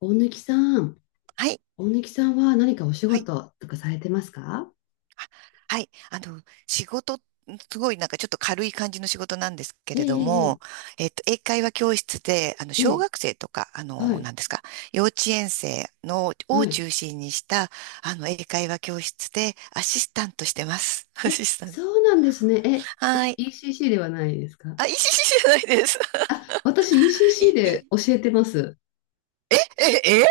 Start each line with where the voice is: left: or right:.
left: 大貫さん、
right: はい。
left: 大貫さんは何かお仕
right: はい。
left: 事とかされてますか？
right: あ、はい。仕事、すごいなんかちょっと軽い感じの仕事なんですけ
left: え
right: れど
left: ええ
right: も、
left: え
right: 英会話教室で、
left: え
right: 小
left: え、
right: 学生とか、あ
left: は
right: の、
left: い、
right: なんですか、幼稚園生の、
left: は
right: を
left: い。
right: 中心にした、英会話教室でアシスタントしてます。ア
left: え、
right: シスタント。
left: そうなんですね。え、
right: は
left: え、
right: い。
left: ECC ではないですか？
right: あ、いいしじゃないです。
left: あ、私
right: い
left: ECC で
right: い
left: 教えてます。
right: え、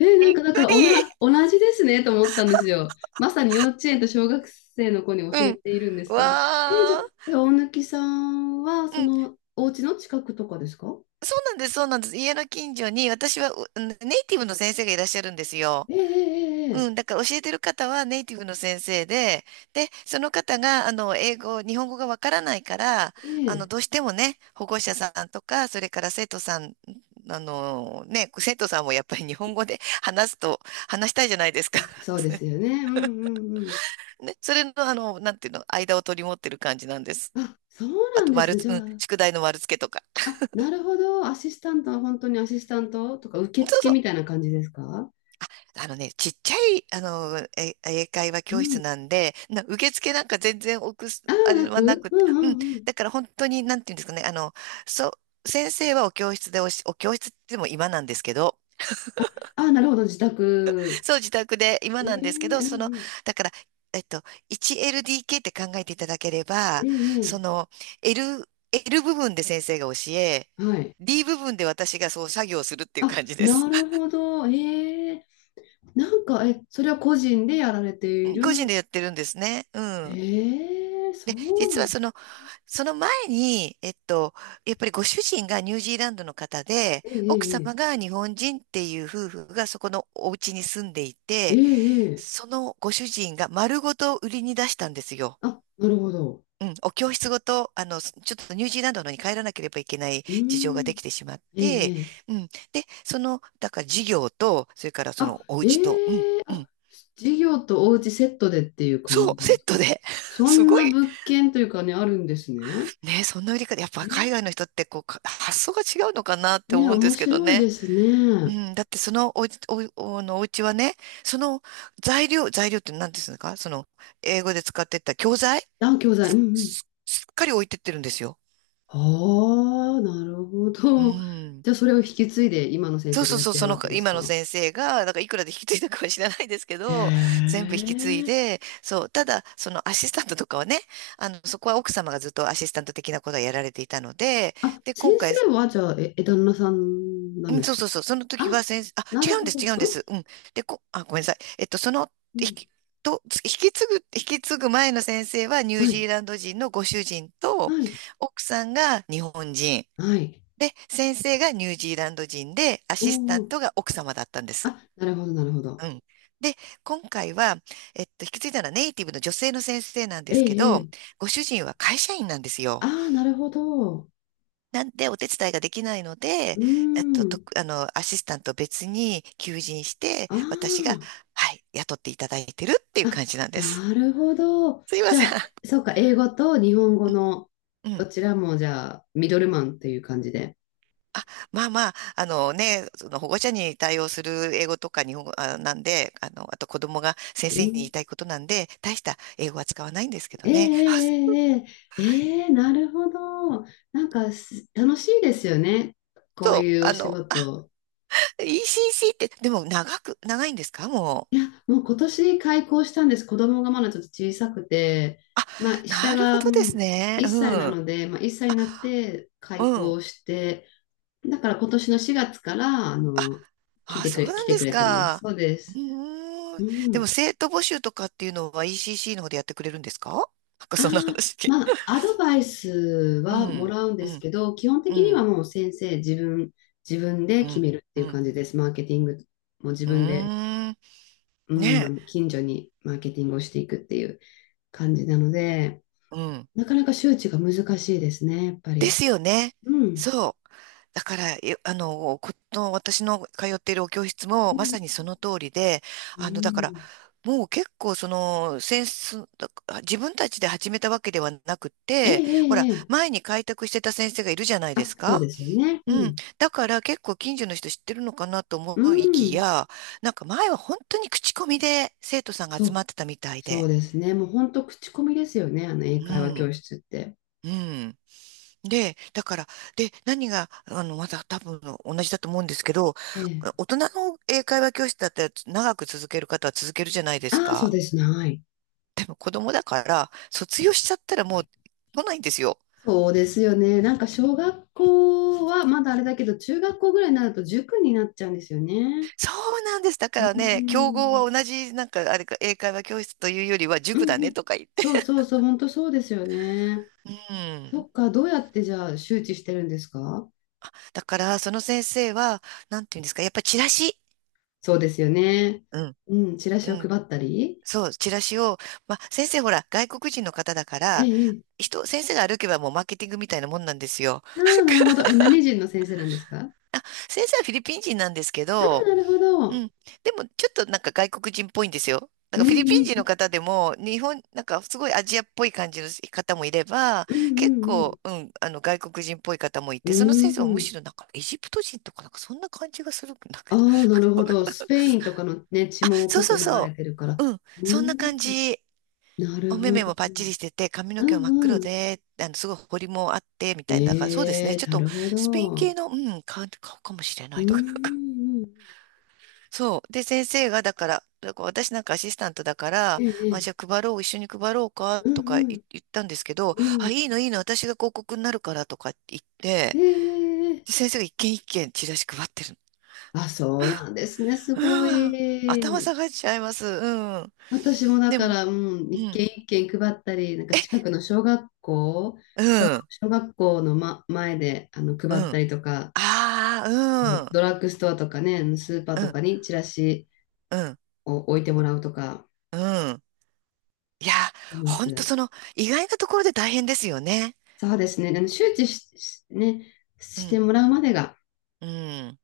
left: え、な
right: び
left: ん
right: っ
left: かだか
right: く
left: ら
right: り。
left: 同じですねと思ったんですよ。まさに幼稚園と小学生の子に教
right: う
left: え
right: ん。
left: ているんですけど。え、じゃあ、
right: わー。
left: え、大貫さんはそ
right: うん、
left: のお家の近くとかですか？
right: そうなんです、そうなんです。家の近所に私はネイティブの先生がいらっしゃるんですよ。
left: ええ
right: うん、
left: え
right: だから教えてる方はネイティブの先生で、で、その方が、日本語がわからないから、
left: えええ、ええ
right: どうしてもね、保護者さんとか、それから生徒さんもやっぱり日本語で話すと、話したいじゃないですか。
left: あ、そうですよ ね。うんうん
right: ね、それの、なんていうの、間を取り持ってる感じなんです。
left: あ、そう
right: あ
left: なん
right: と、
left: です
right: 丸
left: ね。
right: つ、
left: じゃ
right: う
left: あ、
right: ん、宿題の丸付けとか。
left: あ、なるほど。アシスタントは本当にアシスタントとか受
right: そう
left: 付
right: そ
left: み
right: う、
left: たいな感じですか？
right: ね、ちっちゃい、英会話
left: う
right: 教室
left: ん。
right: なんで、受付なんか全然置くす、
left: ああ、
right: あれはなく
left: う
right: て、
left: んう
right: うん。
left: んうん。
right: だから本当に、なんていうんですかね、そう、先生はお教室でお教室って言っても今なんですけど、
left: ああ、なるほど。自 宅。
right: そう、自宅で今
left: え
right: なんですけ
left: え
right: ど、
left: うん
right: その、
left: うん。
right: だから、えっと、1LDK って考えていただければ、そ
left: ええ
right: の、L 部分で先生が教え、
left: はい。
right: D 部分で私がそう作業するっていう
left: あ、
right: 感じで
left: な
right: す。
left: る ほど。ええなんか、え、それは個人でやられて
right: う
left: い
right: ん、個人
left: る。
right: でやってるんですね。うん。
left: ええそ
right: で、
left: うな
right: 実
left: ん
right: はその前に、やっぱりご主人がニュージーランドの方で、奥
left: え
right: 様
left: え
right: が日本人っていう夫婦がそこのお家に住んでい
left: ええ
right: て、
left: ええええ
right: そのご主人が丸ごと売りに出したんですよ。
left: あ、なるほど。
right: うん、お教室ごと、ちょっとニュージーランドのに帰らなければいけない
left: う
right: 事情が
left: ー
right: で
left: ん。
right: きてしまっ
left: え
right: て、
left: ええ
right: うん。で、その、だから事業と、それからそ
left: あ、
right: のお家と、うん、
left: ええ
right: う
left: あ、
right: ん。
left: 授業とお家セットでっていう感
right: そ
left: じ
right: う、
left: なん
right: セ
left: です
right: ット
left: か？
right: で。
left: そ
right: す
left: ん
right: ご
left: な
right: い。
left: 物件というかね、あるんですね。
right: ね、そんな売り方、やっぱ
left: え、
right: 海外の人ってこう、発想が違うのかなって
left: ね、
right: 思うんで
left: 面
right: すけど
left: 白い
right: ね。
left: です
right: う
left: ね。
right: ん、だってそのおうち、お、おのお家はね、その材料って何ですかその英語で使ってた教材
left: あ、教材、うんうん。
right: すっかり置いてってるんですよ。
left: ああ、なるほ
right: う
left: ど。
right: ん。
left: じゃあ、それを引き継いで今の先
right: そ
left: 生
right: う
left: が
right: そう
left: やっ
right: そう、
left: て
right: そ
left: るわ
right: の
left: けです
right: 今の
left: か？
right: 先生が、なんかいくらで引き継いだかは知らないですけ
left: へ
right: ど、全部引き継い
left: え。
right: で、そう、ただそのアシスタントとかはね、そこは奥様がずっとアシスタント的なことはやられていたので、
left: あ、
right: で、
left: 先
right: 今回、
left: 生は、じゃあ、え、え旦那さんなん
right: うん、
left: です
right: そう
left: か？
right: そうそう。その時
left: あ、
right: は先生、あ、
left: なる
right: 違うん
left: ほ
right: です、違うんで
left: ど。
right: す。うん。で、あ、ごめんなさい。その、
left: うん、う
right: 引
left: ん。
right: き、引き継ぐ前の先生はニュー
left: は
right: ジ
left: い、
right: ーランド人のご主人と、
left: はい、
right: 奥さんが日本人。
left: はい。
right: で、先生がニュージーランド人で、ア
left: お
right: シスタン
left: お。
right: トが奥様だったんです。
left: あ、なるほど、なるほど。
right: うん。で、今回は、引き継いだのはネイティブの女性の先生なんで
left: え
right: すけ
left: え、え
right: ど、
left: え。
right: ご主人は会社員なんですよ。
left: ああ、なるほど。う
right: なんでお手伝いができないので、
left: ー
right: えっと、と、
left: ん。
right: あの、アシスタント別に求人して、
left: あ
right: 私が、
left: ー
right: はい、雇っていただいてるっていう
left: あ、
right: 感じなんです。
left: なるほど。
right: すいま
left: じ
right: せ
left: ゃ
right: ん。
left: あ、そうか、英語と日本語の
right: う
left: ど
right: ん。
left: ちらも、じゃあ、ミドルマンっていう感じで。
right: あ、まあまあ、ね、その保護者に対応する英語とか日本語なんで、あと子供が先
left: う
right: 生に言
left: ん。
right: いたいことなんで、大した英語は使わないんですけど
left: えええ
right: ね。あ、
left: えええええなるほど。なんか楽しいですよね。こう
right: そう、
left: いうお仕事。
right: ECC って、でも長いんですかも
left: い
right: う。
left: や、もう今年開校したんです。子供がまだちょっと小さくて、
right: あ、
left: まあ、下
right: なるほ
left: が、う
right: どです
left: ん、
right: ね。
left: 1歳な
right: うん、
left: ので、まあ、1歳になって
right: う
left: 開
right: ん。
left: 校して、だから今年の4月から、
right: あ、
left: 来
right: あ、
left: てく
right: そう
left: れ、
right: な
left: 来
right: ん
left: て
right: で
left: く
right: す
left: れてます。
right: か。
left: そうで
right: う
left: す。
right: ーん。
left: う
right: でも
left: ん。
right: 生徒募集とかっていうのは ECC の方でやってくれるんですか。なんか
left: あ
right: そんな
left: あ、
right: 話聞い。
left: まあ、アドバイス
right: う
left: はも
right: ん、
left: らうんで
right: う
left: す
right: ん、
left: けど、基本
right: う
left: 的には
right: ん、
left: もう先生、自分で
right: う
left: 決
right: ん、
left: めるって
right: う
left: いう
right: ん。
left: 感じです。マーケティングも自
right: う
left: 分で、
right: ーん。
left: うん、あ
right: ねえ。
left: の近所にマーケティングをしていくっていう感じなので、
right: うん。
left: なかなか周知が難しいですね、やっぱ
right: で
left: り。
right: すよね。
left: うん。
right: そう。だから、えあの、この私の通っているお教室
left: う
right: もま
left: ん。
right: さにその通りで、
left: う
right: だから、
left: ん
right: もう結構その、センス、だ自分たちで始めたわけではなく
left: ええ、
right: て、
left: え
right: ほら、
left: え、ええ。
right: 前に開拓してた先生がいるじゃないで
left: あ、
right: す
left: そうで
right: か。
left: すよね。う
right: うん。
left: ん。
right: だから結構近所の人知ってるのかなと思
left: う
right: いき
left: ん。
right: や、なんか前は本当に口コミで生徒さんが
left: そ
right: 集ま
left: う。
right: ってたみたい
left: そう
right: で。
left: ですね。もう本当口コミですよね。あの英
right: う
left: 会話教
right: ん。
left: 室って。
right: うん。で、だから、何が、また多分同じだと思うんですけど、
left: ええ。
right: 大人の英会話教室だったら長く続ける方は続けるじゃないです
left: ああ、そう
right: か。
left: ですね。はい。
right: 子供だから、卒業しちゃったらもう来ないんですよ。
left: そうですよね。なんか小学校はまだあれだけど、中学校ぐらいになると塾になっちゃうんですよね。
right: そうなんです。だか
left: う
right: らね、競合
left: ん。
right: は同じ、なんか、あれか、英会話教室というよりは
left: う
right: 塾だ
left: んう
right: ね
left: ん。
right: とか言って。
left: そうそうそう。本当そうですよね。
right: う
left: そ
right: ん。
left: っか。どうやってじゃあ周知してるんですか？
right: だから、その先生は、なんていうんですか、やっぱチラシ。
left: そうですよね。
right: うん。
left: うん。チラ
right: う
left: シを配
right: ん。
left: ったり。
right: そう、チラシを、まあ、先生ほら、外国人の方だか
left: え
right: ら、
left: え。ええ
right: 先生が歩けばもうマーケティングみたいなもんなんですよ。
left: ああ、なるほど。え、何人の先生なんですか？
right: あ、先生はフィリピン人なんですけ
left: ああ、
right: ど、
left: なるほ
right: う
left: ど。
right: ん。でも、ちょっとなんか外国人っぽいんですよ。なん
left: う
right: かフィリ
left: ん
right: ピン人
left: う
right: の
left: ん。
right: 方でも、なんかすごいアジアっぽい感じの方もいれば、
left: うんうん
right: 結
left: うんうん。
right: 構、うん、あの外国人っぽい方もい
left: う
right: て、その先生は
left: ー
right: むし
left: ん。
right: ろなんかエジプト人とかなんかそんな感じがするんだけ
left: あ
right: ど。
left: あ、なるほど。スペインとかのね、血
right: あ、
left: も
right: そう
left: 濃く
right: そう
left: 流れ
right: そ
left: てるから。
right: う。うん、
left: うー
right: そんな感
left: ん。
right: じ。
left: なる
right: お目
left: ほ
right: 目
left: ど。
right: もパッチリしてて、髪の
left: う
right: 毛も真
left: ん
right: っ
left: う
right: 黒
left: ん。
right: で、すごい彫りもあって、みたいな。だからそうですね。
left: え
right: ち
left: え、
right: ょっ
left: な
right: と、
left: るほ
right: スペイン
left: ど。
right: 系
left: う
right: の、うん、顔かもしれ
left: ー
right: ないとか、なんか。
left: ん。
right: そう。で、先生が、だから私なんかアシスタントだから、
left: え
right: あ、じ
left: え、
right: ゃあ配ろう、一緒に配ろうか、
left: うん
right: とか
left: うん。
right: 言ったんですけど、
left: う
right: あ、
left: ん。
right: いいの、いいの、私が広告になるから、とか言っ
left: え
right: て、
left: え。
right: で先生が一軒一軒チラシ配ってるの。
left: あ、そうなんですね。す
right: う
left: ご
right: わ、頭
left: い。
right: 下がっちゃいます。うん。
left: 私もだ
right: で
left: か
right: も、
left: ら、うん、
right: う
left: 一軒
right: ん、
left: 一軒配ったり、なんか近くの小学校、
right: う
left: 小、
right: ん、
left: 小学校の、ま、前で
right: う
left: 配った
right: ん。
left: りとか、
right: ああ、
left: ドラッグストアとかね、スーパー
right: うん、う
left: と
right: ん、
left: かにチラシ
right: うん。
left: を置いてもらうとか、
right: うん。いや、
left: いま
right: ほんとそ
left: す。
right: の、意外なところで大変ですよね。
left: そうですね。あの周知し、しね、
right: う
left: して
right: ん。
left: もらうまでが
right: うん。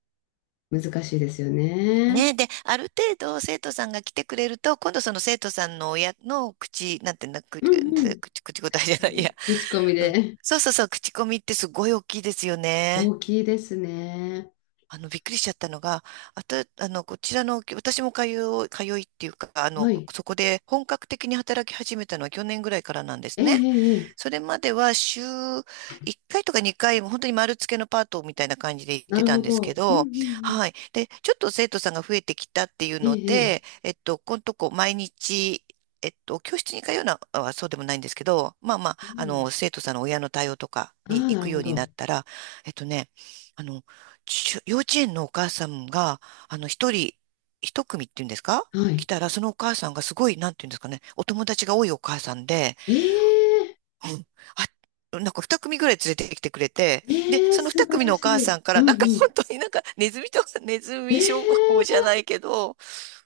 left: 難しいですよね。
right: ね。で、ある程度生徒さんが来てくれると、今度その生徒さんの親の口、なんていうの、
left: うんうん。
right: 口答え
left: 口
right: じゃ
left: コ
right: な
left: ミ
right: い、い
left: で。
right: や、
left: 口コミ
right: うん。
left: で。
right: そうそうそう、口コミってすごい大きいですよね。
left: 大きいですね。
right: びっくりしちゃったのが、あと、こちらの、私も通う、通いっていうか、
left: はい。
right: そこで本格的に働き始めたのは去年ぐらいからなんで
left: え
right: す
left: ええ
right: ね。
left: えええ
right: それまでは週1回とか2回、本当に丸付けのパートみたいな感じで行っ
left: な
right: て
left: る
right: たん
left: ほ
right: ですけ
left: ど。うんうん
right: ど、
left: うん。
right: はい。で、ちょっと生徒さんが増えてきたっていう
left: え
right: の
left: ええ
right: で、
left: え
right: このとこ毎日、教室に通うのはそうでもないんですけど、まあまあ、
left: うん。
right: 生徒さんの親の対応とか
left: あ
right: に
left: あ、
right: 行
left: な
right: く
left: る
right: よ
left: ほ
right: うになっ
left: ど。
right: たら、えっとね、あの、幼稚園のお母さんが、一人、一組っていうんですか、
left: は
right: 来
left: い。
right: たら、そのお母さんがすごい、なんていうんですかね、お友達が多いお母さんで、
left: ええ
right: うん。あ、なんか二組ぐらい連れてきてくれて、で、
left: ええ
right: その
left: 素
right: 二
left: 晴
right: 組
left: ら
right: のお
left: し
right: 母
left: い。
right: さんか
left: う
right: ら、
left: ん
right: なんか
left: う
right: 本
left: ん。
right: 当になんかネズミとか、ネズ
left: え
right: ミ商法じゃ
left: え
right: ないけど、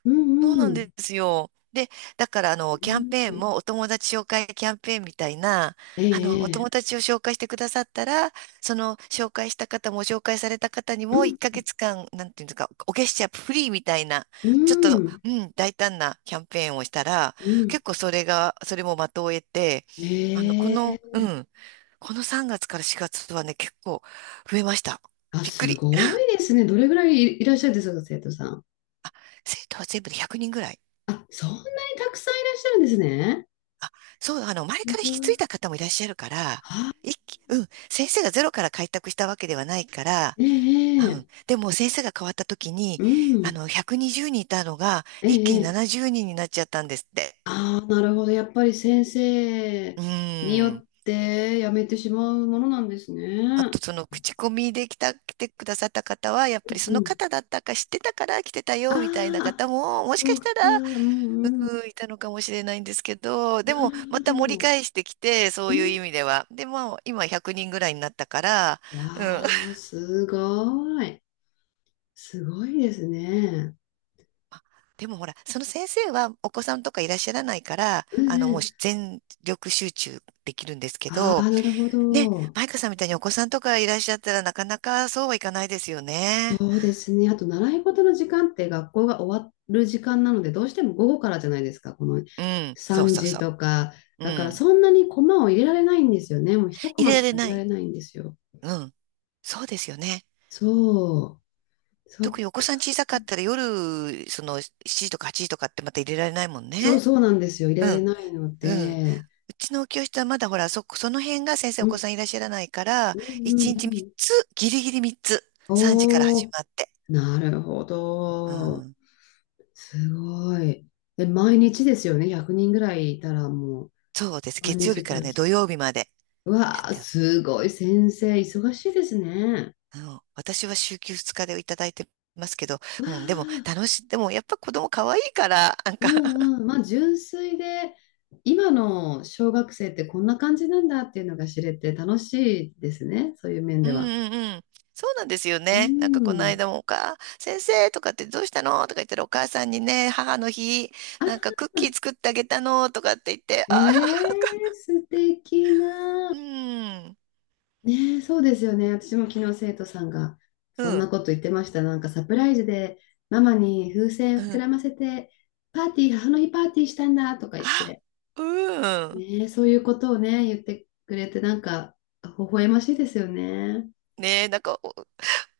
left: う
right: そう
left: んう
right: なん
left: ん。
right: ですよ。で、だから、
left: う
right: キャン
left: ん
right: ペーンも、お友達紹介キャンペーンみたいな、
left: え
right: お友
left: えええ
right: 達を紹介してくださったら、その、紹介した方も、紹介された方に
left: う
right: も、1
left: ん
right: ヶ月間、なんていうんですか、お月謝フリーみたいな、
left: う
right: ちょっと、
left: ん、
right: うん、大胆なキャンペーンをしたら、
left: うん。
right: 結構それが、それも的を得て、あの、この、
left: え
right: う
left: え
right: ん、この3月から4月はね、結構増えました。
left: あ、
right: びっく
left: す
right: り。
left: ごい ですね。どれぐらいいらっしゃるんですか、生徒さん。
right: 生徒は全部で100人ぐらい。
left: あ、そんなにたくさんいらっしゃるんですね。
right: あ、そう、前
left: す
right: から引
left: ご
right: き継いだ
left: い
right: 方もいらっしゃるから、
left: あ、
right: 一気、うん、先生がゼロから開拓したわけではないから、う
left: ええ
right: ん、
left: ええ
right: でも先生が変わった時に、
left: うん、
right: 120人いたのが、
left: え
right: 一気に
left: えええ
right: 70人にんになっちゃったんですって。
left: ああ、なるほど。やっぱり先生
right: う
left: によ
right: ん。
left: ってやめてしまうものなんです
right: あと、
left: ね。
right: その、口コミで来てくださった方は、やっ
left: う
right: ぱりその
left: ん。
right: 方だったか知ってたから来てた
left: あ
right: よ、みたいな方
left: あ、
right: も、もし
left: そ
right: か
left: う
right: した
left: か。
right: ら
left: うんうん。
right: うんいたのかもしれないんですけど、で
left: な
right: も
left: る
right: ま
left: ほど。
right: た盛り返してきて、そう
left: う
right: いう
left: ん。
right: 意味では。で、まあ今100人ぐらいになったから、うん。
left: わあ、すごい。すごいですね。
right: でもほら、その先生はお子さんとかいらっしゃらないから、
left: うんう
right: もう
left: ん。
right: 全力集中できるんですけ
left: あ
right: ど、
left: あ、なるほ
right: ね、
left: ど。
right: マイカさんみたいにお子さんとかいらっしゃったらなかなかそうはいかないですよ
left: そ
right: ね。
left: うですね。あと、習い事の時間って学校が終わる時間なので、どうしても午後からじゃないですか。この
right: うん、そう
left: 3
right: そう
left: 時
right: そ
left: とか。
right: う。う
left: だから、
right: ん。
left: そんなにコマを入れられないんですよね。もう一コ
right: 入
left: マ
right: れら
left: し
right: れ
left: か入れ
right: な
left: ら
right: い。
left: れないんですよ。
right: うん。そうですよね。
left: そう。そ
right: 特
left: っ
right: にお子
left: か。
right: さん小さかったら夜、その7時とか8時とかってまた入れられないもん
left: そう
right: ね。
left: そうなんですよ。入れ
right: う
left: られ
right: ん、
left: ないの
right: うん。う
left: で。
right: ちの教室はまだほら、その辺が先生
left: う
right: お子
left: ん。
right: さんいらっしゃらないから、
left: うんうん
right: 1
left: う
right: 日3
left: ん。
right: つ、ギリギリ3つ、3時から始
left: おー、
right: まって。
left: なるほ
right: う
left: ど。
right: ん。
left: すごい。で、毎日ですよね。100人ぐらいいたらもう、
right: そうです。
left: 毎
right: 月曜日
left: 日ク
right: から
left: ラ
right: ね、
left: ス。
right: 土曜日までやっ
left: わあ、
right: てる。
left: すごい先生、忙しいですね。
right: うん、私は週休2日でいただいてますけど、
left: わ
right: うん、でも
left: あ、
right: 楽しい、でもやっぱ子供可愛いから、なん
left: う
right: か
left: んうん。まあ、純粋で、今の小学生ってこんな感じなんだっていうのが知れて楽しいですね、そういう面
right: う
left: で
right: ん
left: は。
right: うんうん。そうなんですよ
left: う
right: ね。なんかこの
left: ん。
right: 間も先生とかってどうしたのとか言ったらお母さんにね、母の日、なんか
left: あ、
right: クッキー作ってあげたのとかって言って、
left: ね
right: あ
left: え、素敵な。
right: うん。
left: ねえ、そうですよね。私も昨日生徒さんが
right: う
left: そんな
right: ん。
left: こと言ってました。なんかサプライズでママに風
right: う
left: 船膨
right: ん。
left: らませて、パーティー、母の日パーティーしたんだとか言って。
right: あ、うん。
left: ねえ、そういうことをね、言ってくれて、なんか、微笑ましいですよね。
right: ねえ、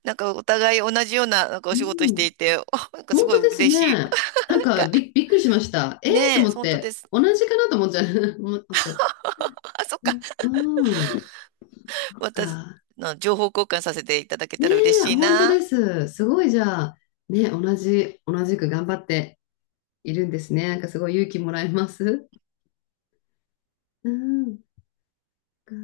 right: なんかお互い同じような、なんかお
left: う
right: 仕事して
left: ん。
right: いて、なんかす
left: 本
right: ごい
left: 当です
right: 嬉しい。
left: ね。なん
right: なん
left: か、
right: か、
left: びっくりしました。ええと
right: ねえ、
left: 思っ
right: 本当
left: て、
right: です。
left: 同じかなと思っちゃう。思っちゃう。
right: あ、そっか。
left: うん。そっ
right: また、
left: か。
right: の情報交換させていただけ
left: ね
right: たら嬉
left: え、
right: しい
left: 本当で
right: な。
left: す。すごい、じゃあ、ね、同じく頑張っているんですね。なんか、すごい勇気もらえます。うん。か